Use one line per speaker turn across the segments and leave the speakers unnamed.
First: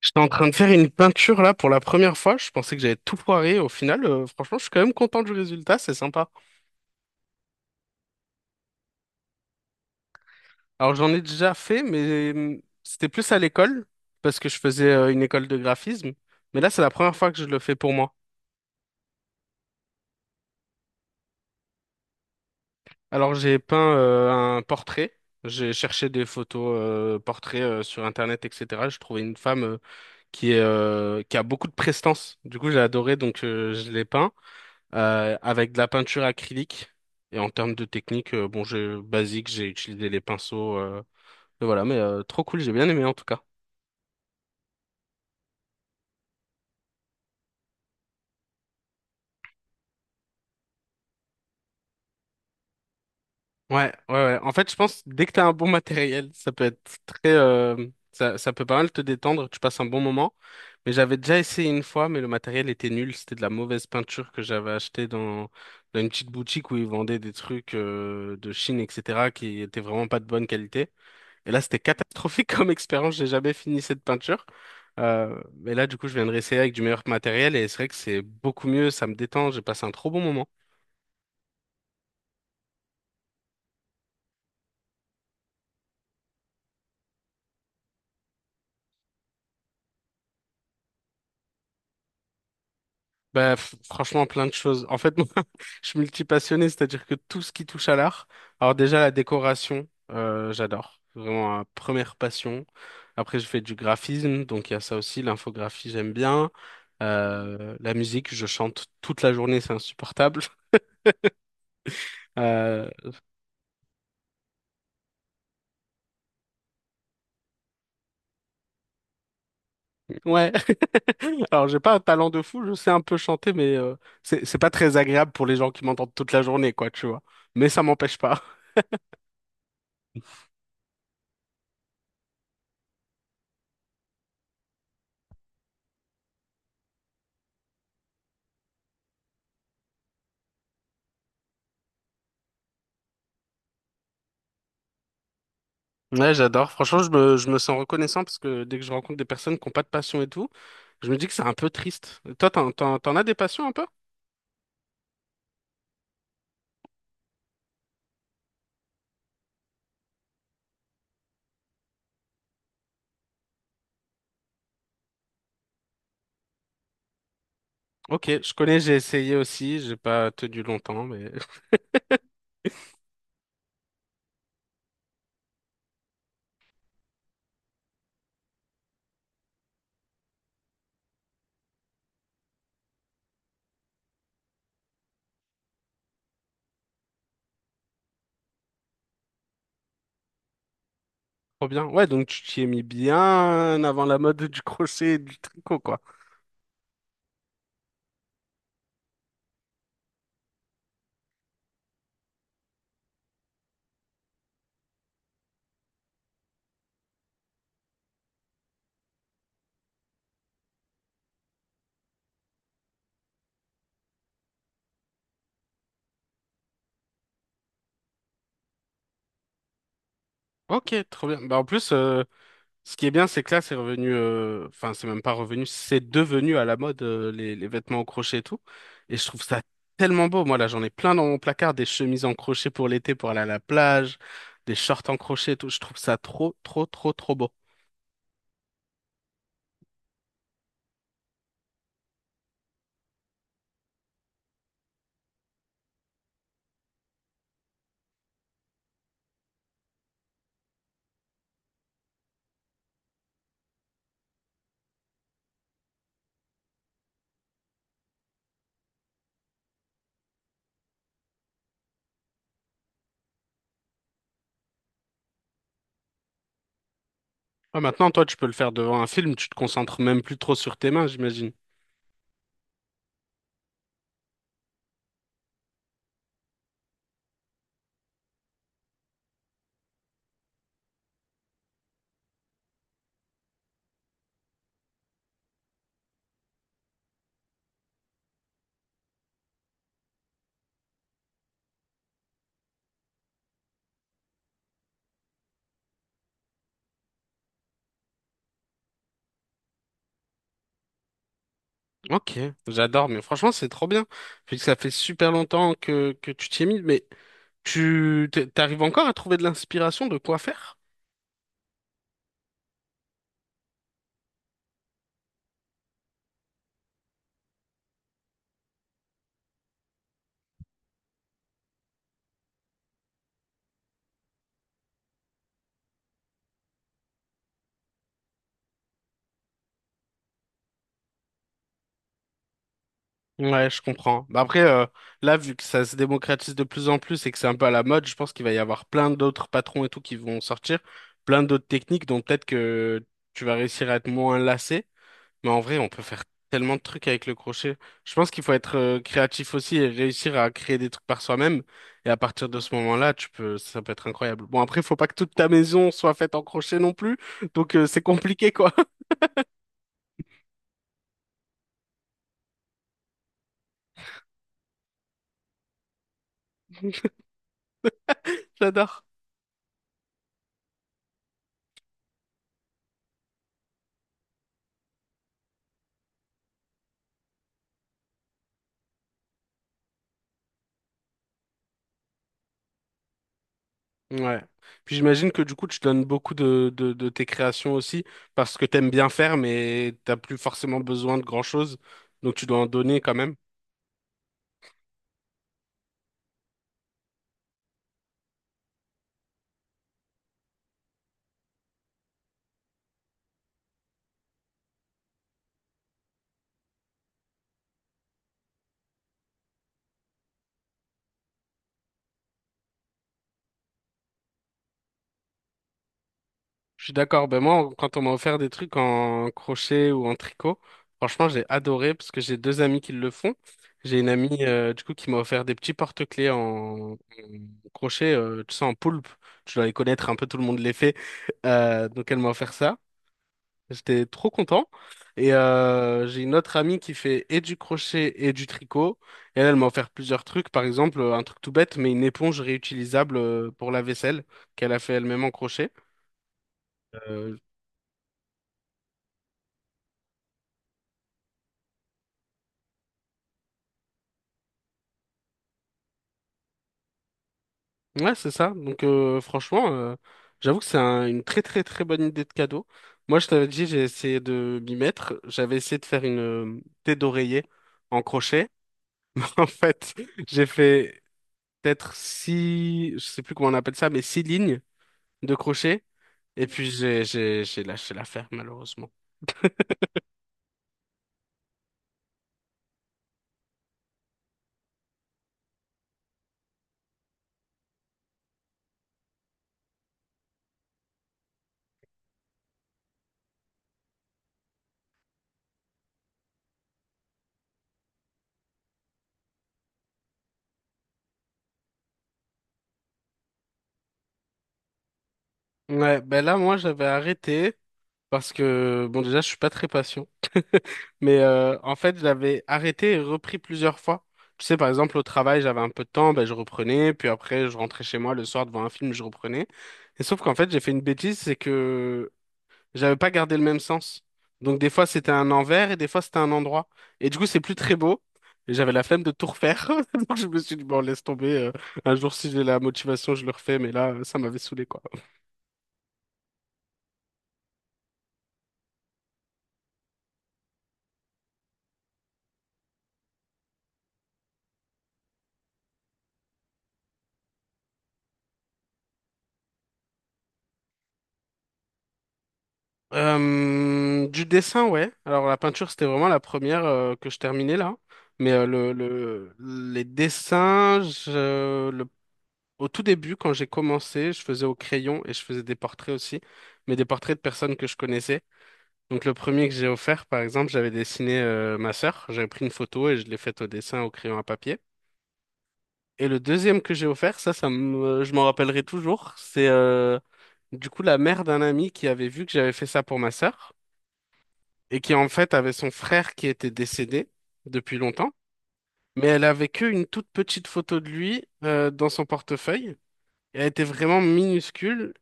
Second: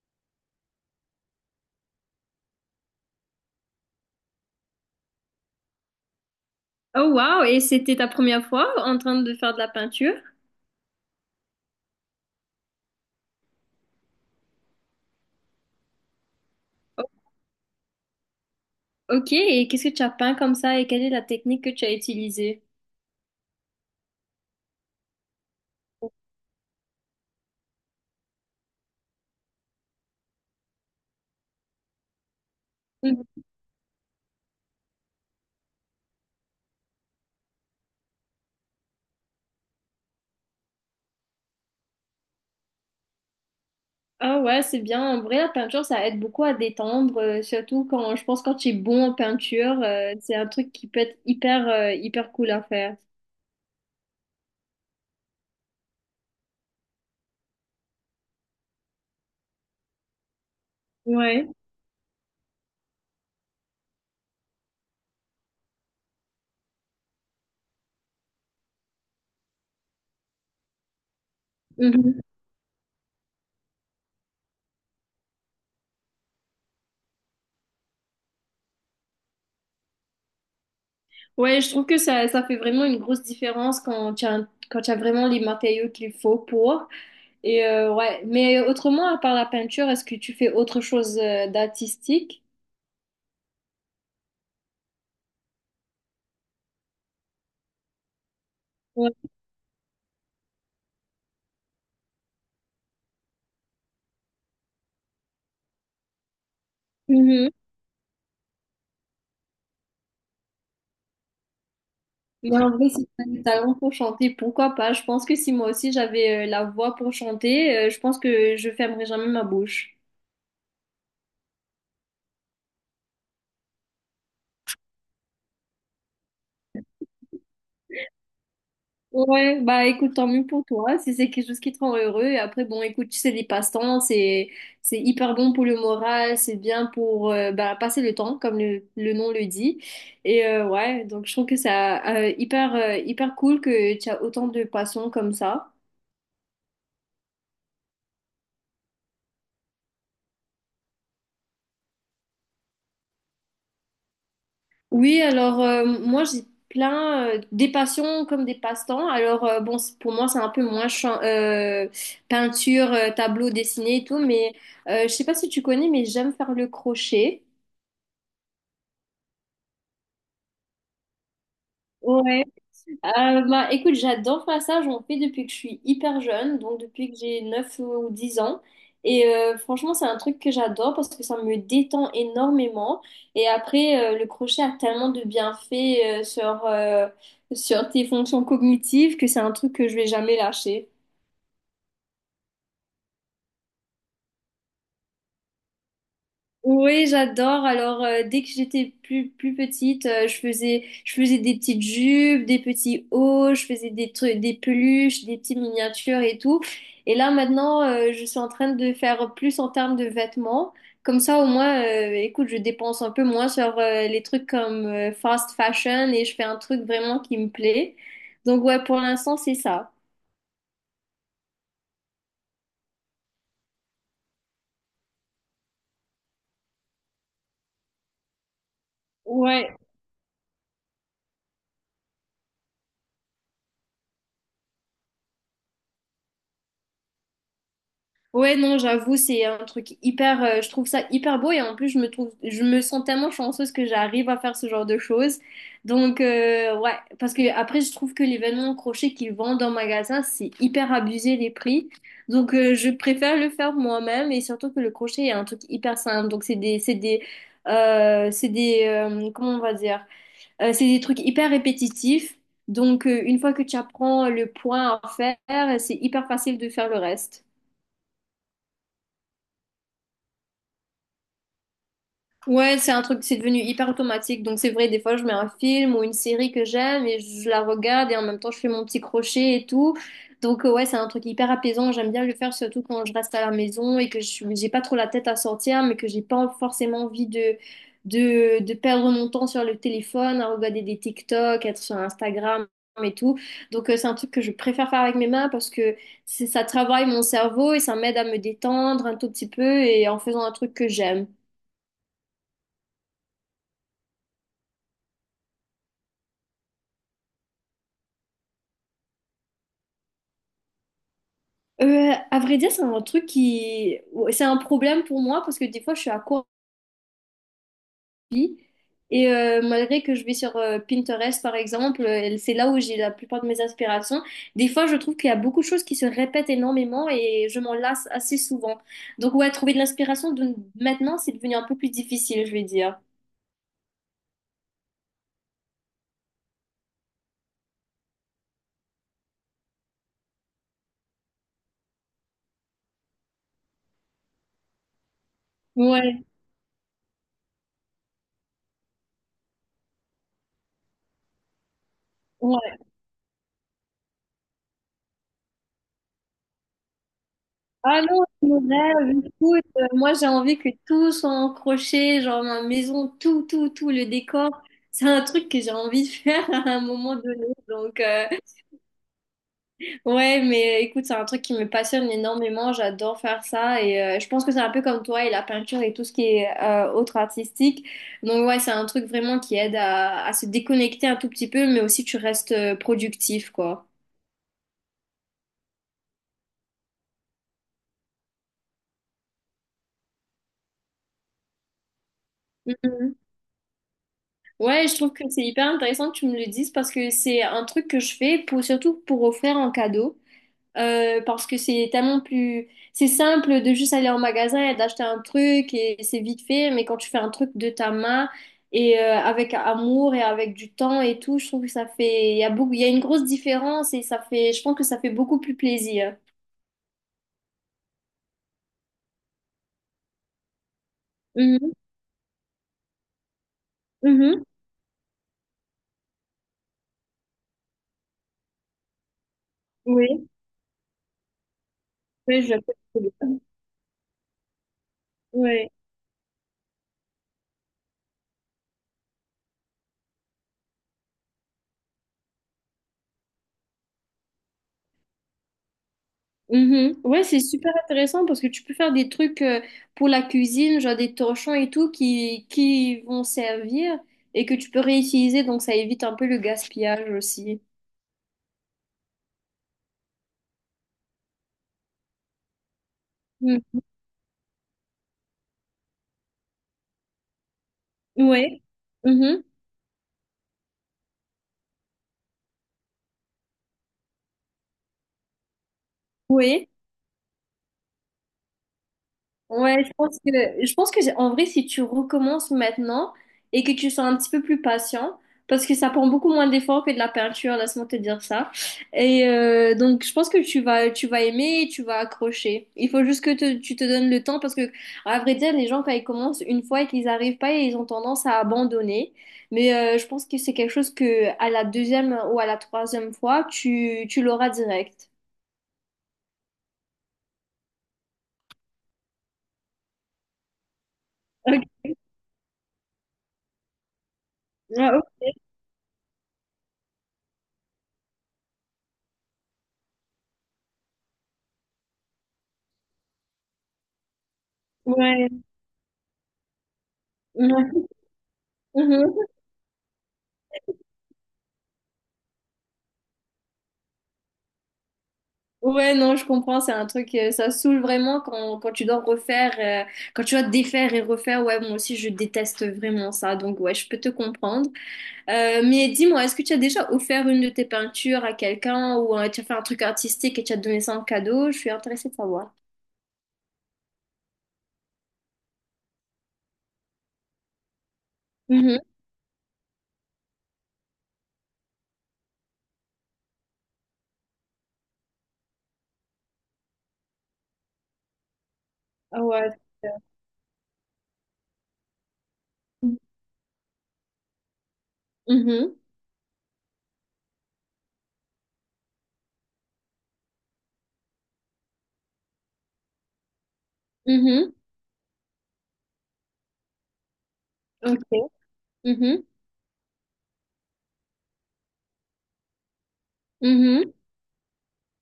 J'étais en train de faire une peinture là pour la première fois. Je pensais que j'avais tout foiré. Au final, franchement, je suis quand même content du résultat. C'est sympa.
Oh wow, et c'était ta première fois en train de faire de la peinture?
Alors, j'en ai déjà fait, mais c'était plus à l'école parce que je faisais une école de graphisme. Mais là, c'est la
O-
première fois que je le fais pour moi.
Ok, et qu'est-ce que tu as peint comme ça et quelle est la technique que tu as utilisée?
Alors, j'ai peint un portrait. J'ai cherché des photos portraits sur Internet, etc. Je trouvais une femme qui est, qui a beaucoup de prestance. Du coup, j'ai adoré,
Mhm.
donc je l'ai peint, avec de la peinture acrylique. Et en termes de technique, bon, j'ai basique, j'ai utilisé les pinceaux, et voilà, mais trop cool, j'ai bien aimé en tout cas.
Ah ouais, c'est bien. En vrai, la peinture, ça aide beaucoup à détendre, surtout quand je pense quand tu es bon en peinture, c'est un truc qui peut être hyper, hyper cool à faire.
Ouais, ouais, ouais. En fait, je pense dès que t'as un bon matériel, ça peut être très, ça peut pas mal te détendre. Tu passes un bon moment. Mais j'avais déjà
Ouais.
essayé une fois, mais le matériel était nul. C'était de la mauvaise peinture que j'avais achetée dans une petite boutique où ils vendaient des trucs de Chine, etc., qui étaient vraiment pas de bonne qualité. Et là, c'était
Mhm.
catastrophique comme expérience. J'ai jamais fini cette peinture. Mais là, du coup, je viens de réessayer avec du meilleur matériel et c'est vrai que c'est beaucoup mieux. Ça me détend. J'ai passé un trop bon moment.
Ouais, je trouve que ça fait vraiment une grosse différence quand tu as, quand tu as vraiment les matériaux qu'il faut pour. Et ouais, mais autrement, à part la peinture, est-ce que tu fais autre chose, d'artistique?
Bah, franchement, plein de choses. En fait, moi, je suis multipassionné, c'est-à-dire que tout ce qui touche à l'art. Alors déjà, la décoration, j'adore. Vraiment, ma première passion. Après, je fais du graphisme, donc il y a ça aussi. L'infographie, j'aime bien.
Mhm.
La musique, je chante toute la journée, c'est insupportable.
Mais en
Euh,
vrai, si tu as du talent pour chanter, pourquoi pas? Je pense que si moi aussi j'avais la voix pour chanter, je pense que je fermerais jamais ma bouche.
Ouais. Alors, j'ai pas un talent de fou, je sais un peu chanter, mais c'est pas très agréable pour les gens qui m'entendent toute la journée, quoi, tu vois. Mais ça m'empêche pas.
Ouais, bah écoute, tant mieux pour toi, si c'est quelque chose qui te rend heureux. Et après, bon, écoute, tu sais, les passe-temps, c'est hyper bon pour le moral, c'est bien pour bah, passer le temps, comme le nom le dit. Et ouais, donc je trouve que c'est hyper, hyper cool que tu as autant de passions comme ça.
Ouais, j'adore. Franchement, je me sens reconnaissant parce que dès que je rencontre des personnes qui n'ont pas de passion et tout, je me dis que c'est un peu triste. Toi, t'en as des passions un peu?
Oui, alors moi j'ai plein des passions comme des passe-temps. Alors bon, pour moi c'est un peu moins peinture, tableau dessiné et tout, mais je sais pas si tu connais, mais j'aime faire le crochet.
Ok, je connais, j'ai essayé aussi, j'ai pas tenu longtemps, mais
Ouais. Bah, écoute, j'adore faire ça. J'en fais depuis que je suis hyper jeune, donc depuis que j'ai 9 ou 10 ans. Et franchement, c'est un truc que j'adore parce que ça me détend énormément. Et après, le crochet a tellement de bienfaits sur, sur tes fonctions cognitives que c'est un truc que je vais jamais lâcher.
trop bien. Ouais, donc tu t'y es mis bien avant la mode du crochet et du tricot, quoi.
Oui, j'adore. Alors, dès que j'étais plus petite, je faisais des petites jupes, des petits hauts, je faisais des trucs, des peluches, des petites miniatures et tout. Et là, maintenant, je suis en train de faire plus en termes de vêtements. Comme ça, au moins, écoute, je dépense un peu moins sur les trucs comme fast fashion et je fais un truc vraiment qui me plaît. Donc, ouais, pour l'instant, c'est ça.
Ok, trop bien. Bah, en plus, ce qui est bien, c'est que là, c'est revenu, enfin, c'est même pas revenu, c'est devenu à la mode, les vêtements en crochet et tout. Et je trouve ça
Ouais.
tellement beau. Moi, là, j'en ai plein dans mon placard, des chemises en crochet pour l'été, pour aller à la plage, des shorts en crochet et tout. Je trouve ça trop, trop, trop, trop beau.
Ouais, non, j'avoue, c'est un truc hyper, je trouve ça hyper beau et en plus, je me trouve, je me sens tellement chanceuse que j'arrive à faire ce genre de choses. Donc, ouais, parce que après, je trouve que les vêtements crochés qu'ils vendent en magasin, c'est hyper abusé les prix. Donc, je préfère le faire moi-même et surtout que le crochet est un truc hyper simple. Donc, comment on va dire, euh, c'est des trucs hyper répétitifs. Donc, une fois que tu apprends le point à faire, c'est hyper facile de faire le reste.
Ouais, maintenant, toi, tu peux le faire devant un film, tu te concentres même plus trop sur tes mains, j'imagine.
Ouais, c'est un truc, c'est devenu hyper automatique. Donc c'est vrai, des fois je mets un film ou une série que j'aime et je la regarde et en même temps je fais mon petit crochet et tout. Donc ouais, c'est un truc hyper apaisant. J'aime bien le faire surtout quand je reste à la maison et que j'ai pas trop la tête à sortir, mais que j'ai pas forcément envie de, de perdre mon temps sur le téléphone, à regarder des TikTok, être sur Instagram et tout. Donc c'est un truc que je préfère faire avec mes mains parce que ça travaille mon cerveau et ça m'aide à me détendre un tout petit peu et en faisant un truc que j'aime.
Ok, j'adore, mais franchement, c'est trop bien. Puis que ça fait super longtemps que tu t'y es mis, mais t'arrives encore à trouver de l'inspiration de quoi faire?
À vrai dire, c'est un truc qui... ouais, c'est un problème pour moi parce que des fois, je suis à court d'envie. Et malgré que je vais sur Pinterest, par exemple, c'est là où j'ai la plupart de mes inspirations. Des fois, je trouve qu'il y a beaucoup de choses qui se répètent énormément et je m'en lasse assez souvent. Donc, ouais, trouver de l'inspiration de... maintenant, c'est devenu un peu plus difficile, je vais dire.
Ouais, je comprends. Bah après, là, vu que ça se démocratise de plus en plus et que c'est un peu à la mode, je pense qu'il va y avoir plein d'autres patrons et tout qui vont sortir, plein d'autres techniques dont peut-être que tu vas réussir à être moins lassé. Mais en vrai, on peut faire
Ouais,
tellement de trucs avec le crochet. Je pense qu'il faut être créatif aussi et réussir à créer des trucs par soi-même. Et à partir de ce
ouais.
moment-là, tu peux, ça peut être incroyable. Bon, après, il faut pas que toute ta maison soit faite en crochet non plus, donc
Ah
c'est
non,
compliqué,
mon
quoi.
rêve, écoute, moi j'ai envie que tout soit en crochet, genre ma maison, tout, tout, tout, le décor. C'est un truc que j'ai envie de faire à un moment donné. Donc,
J'adore.
ouais, mais écoute, c'est un truc qui me passionne énormément. J'adore faire ça. Et je pense que c'est un peu comme toi et la peinture et tout ce qui est autre artistique. Donc, ouais, c'est un truc vraiment qui aide à se déconnecter un tout petit peu, mais aussi tu restes productif, quoi.
Ouais. Puis j'imagine que du coup, tu donnes beaucoup de tes créations aussi parce que t'aimes bien faire, mais t'as plus forcément besoin de grand-chose. Donc tu dois en donner quand
Mhm.
même.
Ouais, je trouve que c'est hyper intéressant que tu me le dises parce que c'est un truc que je fais pour, surtout pour offrir en cadeau. Parce que c'est tellement plus... C'est simple de juste aller en magasin et d'acheter un truc et c'est vite fait, mais quand tu fais un truc de ta main et avec amour et avec du temps et tout, je trouve que ça fait... Il y a beaucoup... Il y a une grosse différence et ça fait... Je pense que ça fait beaucoup plus plaisir.
Je suis d'accord. Ben moi, quand on m'a offert des trucs en crochet ou en tricot, franchement, j'ai
Mhm,
adoré parce que j'ai deux amis qui le font. J'ai une
mhm.
amie du coup qui m'a offert des petits porte-clés en crochet, tu sais, en poulpe. Tu dois les connaître, un peu
Oui,
tout le monde les fait. Donc elle m'a
oui,
offert ça. J'étais trop content. Et
Ouais.
j'ai une autre amie qui fait et du crochet et du tricot. Et elle, elle m'a offert plusieurs trucs. Par exemple, un truc tout bête, mais une éponge réutilisable pour la vaisselle qu'elle a fait elle-même en crochet.
Mhm. Ouais,
Euh,
c'est super intéressant parce que tu peux faire des trucs pour la cuisine, genre des torchons et tout qui vont servir et que tu peux réutiliser, donc ça évite un peu le gaspillage aussi.
ouais, c'est ça. Donc franchement, j'avoue que une très très très bonne idée de cadeau. Moi, je t'avais
Mm.
dit, j'ai essayé de m'y mettre. J'avais essayé de faire une tête d'oreiller en crochet.
Ouais. Mhm.
En fait, j'ai fait peut-être six, je sais plus comment on appelle ça, mais six lignes de crochet. Et
Ouais.
puis j'ai lâché l'affaire malheureusement.
Ouais, je pense que en vrai, si tu recommences maintenant et que tu sois un petit peu plus patient, parce que ça prend beaucoup moins d'efforts que de la peinture, laisse-moi te dire ça. Et donc, je pense que tu vas aimer et tu vas accrocher. Il faut juste que tu te donnes le temps parce que, à vrai dire, les gens, quand ils commencent une fois et qu'ils n'arrivent pas, ils ont tendance à abandonner. Mais je pense que c'est quelque chose que, à la deuxième ou à la troisième fois, tu l'auras direct.
Ouais, ben là moi j'avais arrêté parce que bon déjà je suis pas très patient, mais en
Ok.
fait j'avais arrêté et repris plusieurs fois. Tu sais par
Ah,
exemple au
ok.
travail j'avais un peu de temps, ben je reprenais, puis après je rentrais chez moi le soir devant un film je reprenais. Et sauf qu'en fait j'ai fait une bêtise, c'est que j'avais pas gardé le même sens. Donc des fois c'était un
Ouais.
envers et des fois c'était un endroit. Et du coup c'est plus très
Ouais.
beau. Et j'avais la flemme de
Mhm.
tout refaire. Donc je me suis dit, bon, laisse tomber. Un jour si j'ai la motivation, je le refais. Mais là, ça m'avait saoulé, quoi.
Ouais, non, je comprends, c'est un truc, ça saoule vraiment quand, quand tu dois refaire, quand tu dois défaire et refaire. Ouais, moi aussi, je déteste vraiment ça, donc ouais, je peux te comprendre. Mais dis-moi, est-ce que tu as déjà offert une de tes peintures à quelqu'un ou tu as fait un truc artistique et tu as donné ça en cadeau? Je suis intéressée de savoir.
Du dessin, ouais. Alors la peinture, c'était vraiment la première que je terminais là. Mais
Mhm.
les dessins, au tout début, quand j'ai commencé, je faisais au crayon et je faisais des portraits aussi, mais des portraits de personnes que je connaissais. Donc le
Ah,
premier que
ouais.
j'ai offert, par exemple, j'avais dessiné ma sœur, j'avais pris une photo et je l'ai faite au dessin au crayon à papier.
Mhm.
Et le deuxième que j'ai offert, je m'en rappellerai toujours, c'est du coup la mère d'un ami qui avait vu que j'avais fait ça pour ma sœur
Mhm.
et qui en fait avait son frère qui était décédé depuis longtemps,
Ok.
mais elle
Mhm.
avait que une toute petite photo de lui dans son portefeuille. Et elle était
Mhm.
vraiment minuscule.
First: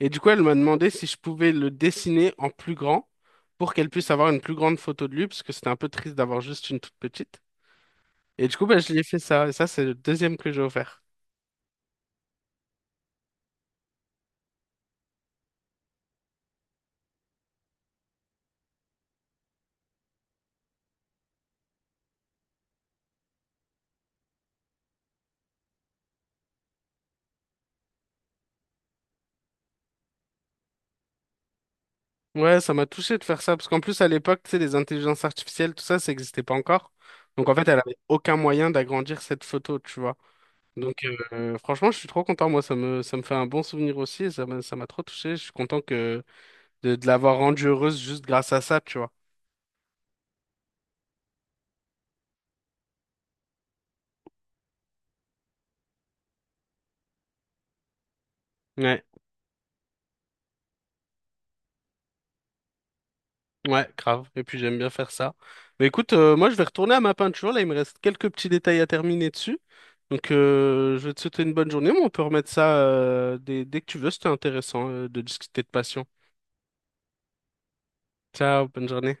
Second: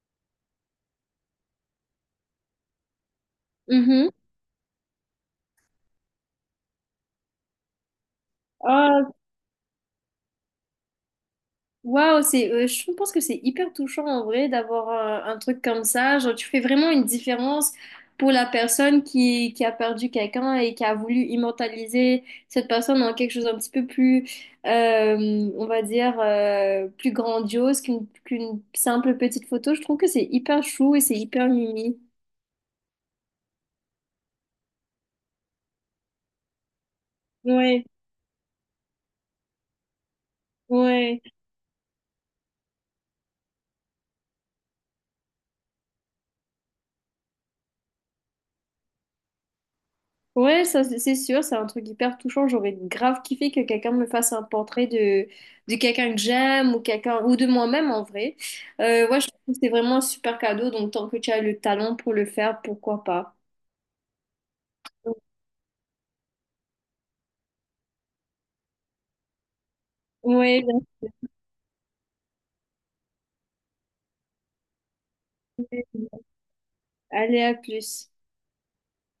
Et du coup, elle m'a demandé si je pouvais le dessiner en plus grand pour qu'elle puisse avoir une plus grande photo de lui, parce que c'était un peu triste d'avoir juste une toute petite. Et du coup, bah, je lui ai
Mhm.
fait ça. Et ça, c'est le deuxième que j'ai offert.
Waouh, c'est, je pense que c'est hyper touchant en vrai d'avoir un truc comme ça. Genre, tu fais vraiment une différence pour la personne qui a perdu quelqu'un et qui a voulu immortaliser cette personne en quelque chose un petit peu plus, on va dire, plus grandiose qu'une qu'une simple petite photo. Je trouve que c'est hyper chou et c'est hyper mimi.
Ouais, ça m'a touché de faire ça, parce qu'en plus, à l'époque, tu sais, les intelligences artificielles, tout ça, ça n'existait pas encore. Donc, en fait, elle
Ouais,
avait aucun moyen d'agrandir cette photo, tu vois. Donc,
ouais.
franchement, je suis trop content. Moi, ça me fait un bon souvenir aussi, et ça m'a trop touché. Je suis content que de l'avoir rendue heureuse juste grâce à ça, tu vois.
Ouais, ça c'est sûr, c'est un truc hyper touchant. J'aurais grave kiffé que quelqu'un me fasse un portrait de quelqu'un que j'aime ou quelqu'un ou de moi-même en vrai.
Ouais.
Ouais, je trouve que c'est vraiment un super cadeau, donc tant que tu as le talent pour le faire, pourquoi pas.
Ouais, grave. Et puis j'aime bien faire ça. Mais écoute, moi je vais retourner à ma peinture. Là, il me reste quelques petits détails à terminer dessus. Donc
Ouais,
je vais te souhaiter une bonne journée, mais on peut remettre ça dès que tu veux. C'était intéressant de discuter de passion.
allez, à plus.
Ciao, bonne journée.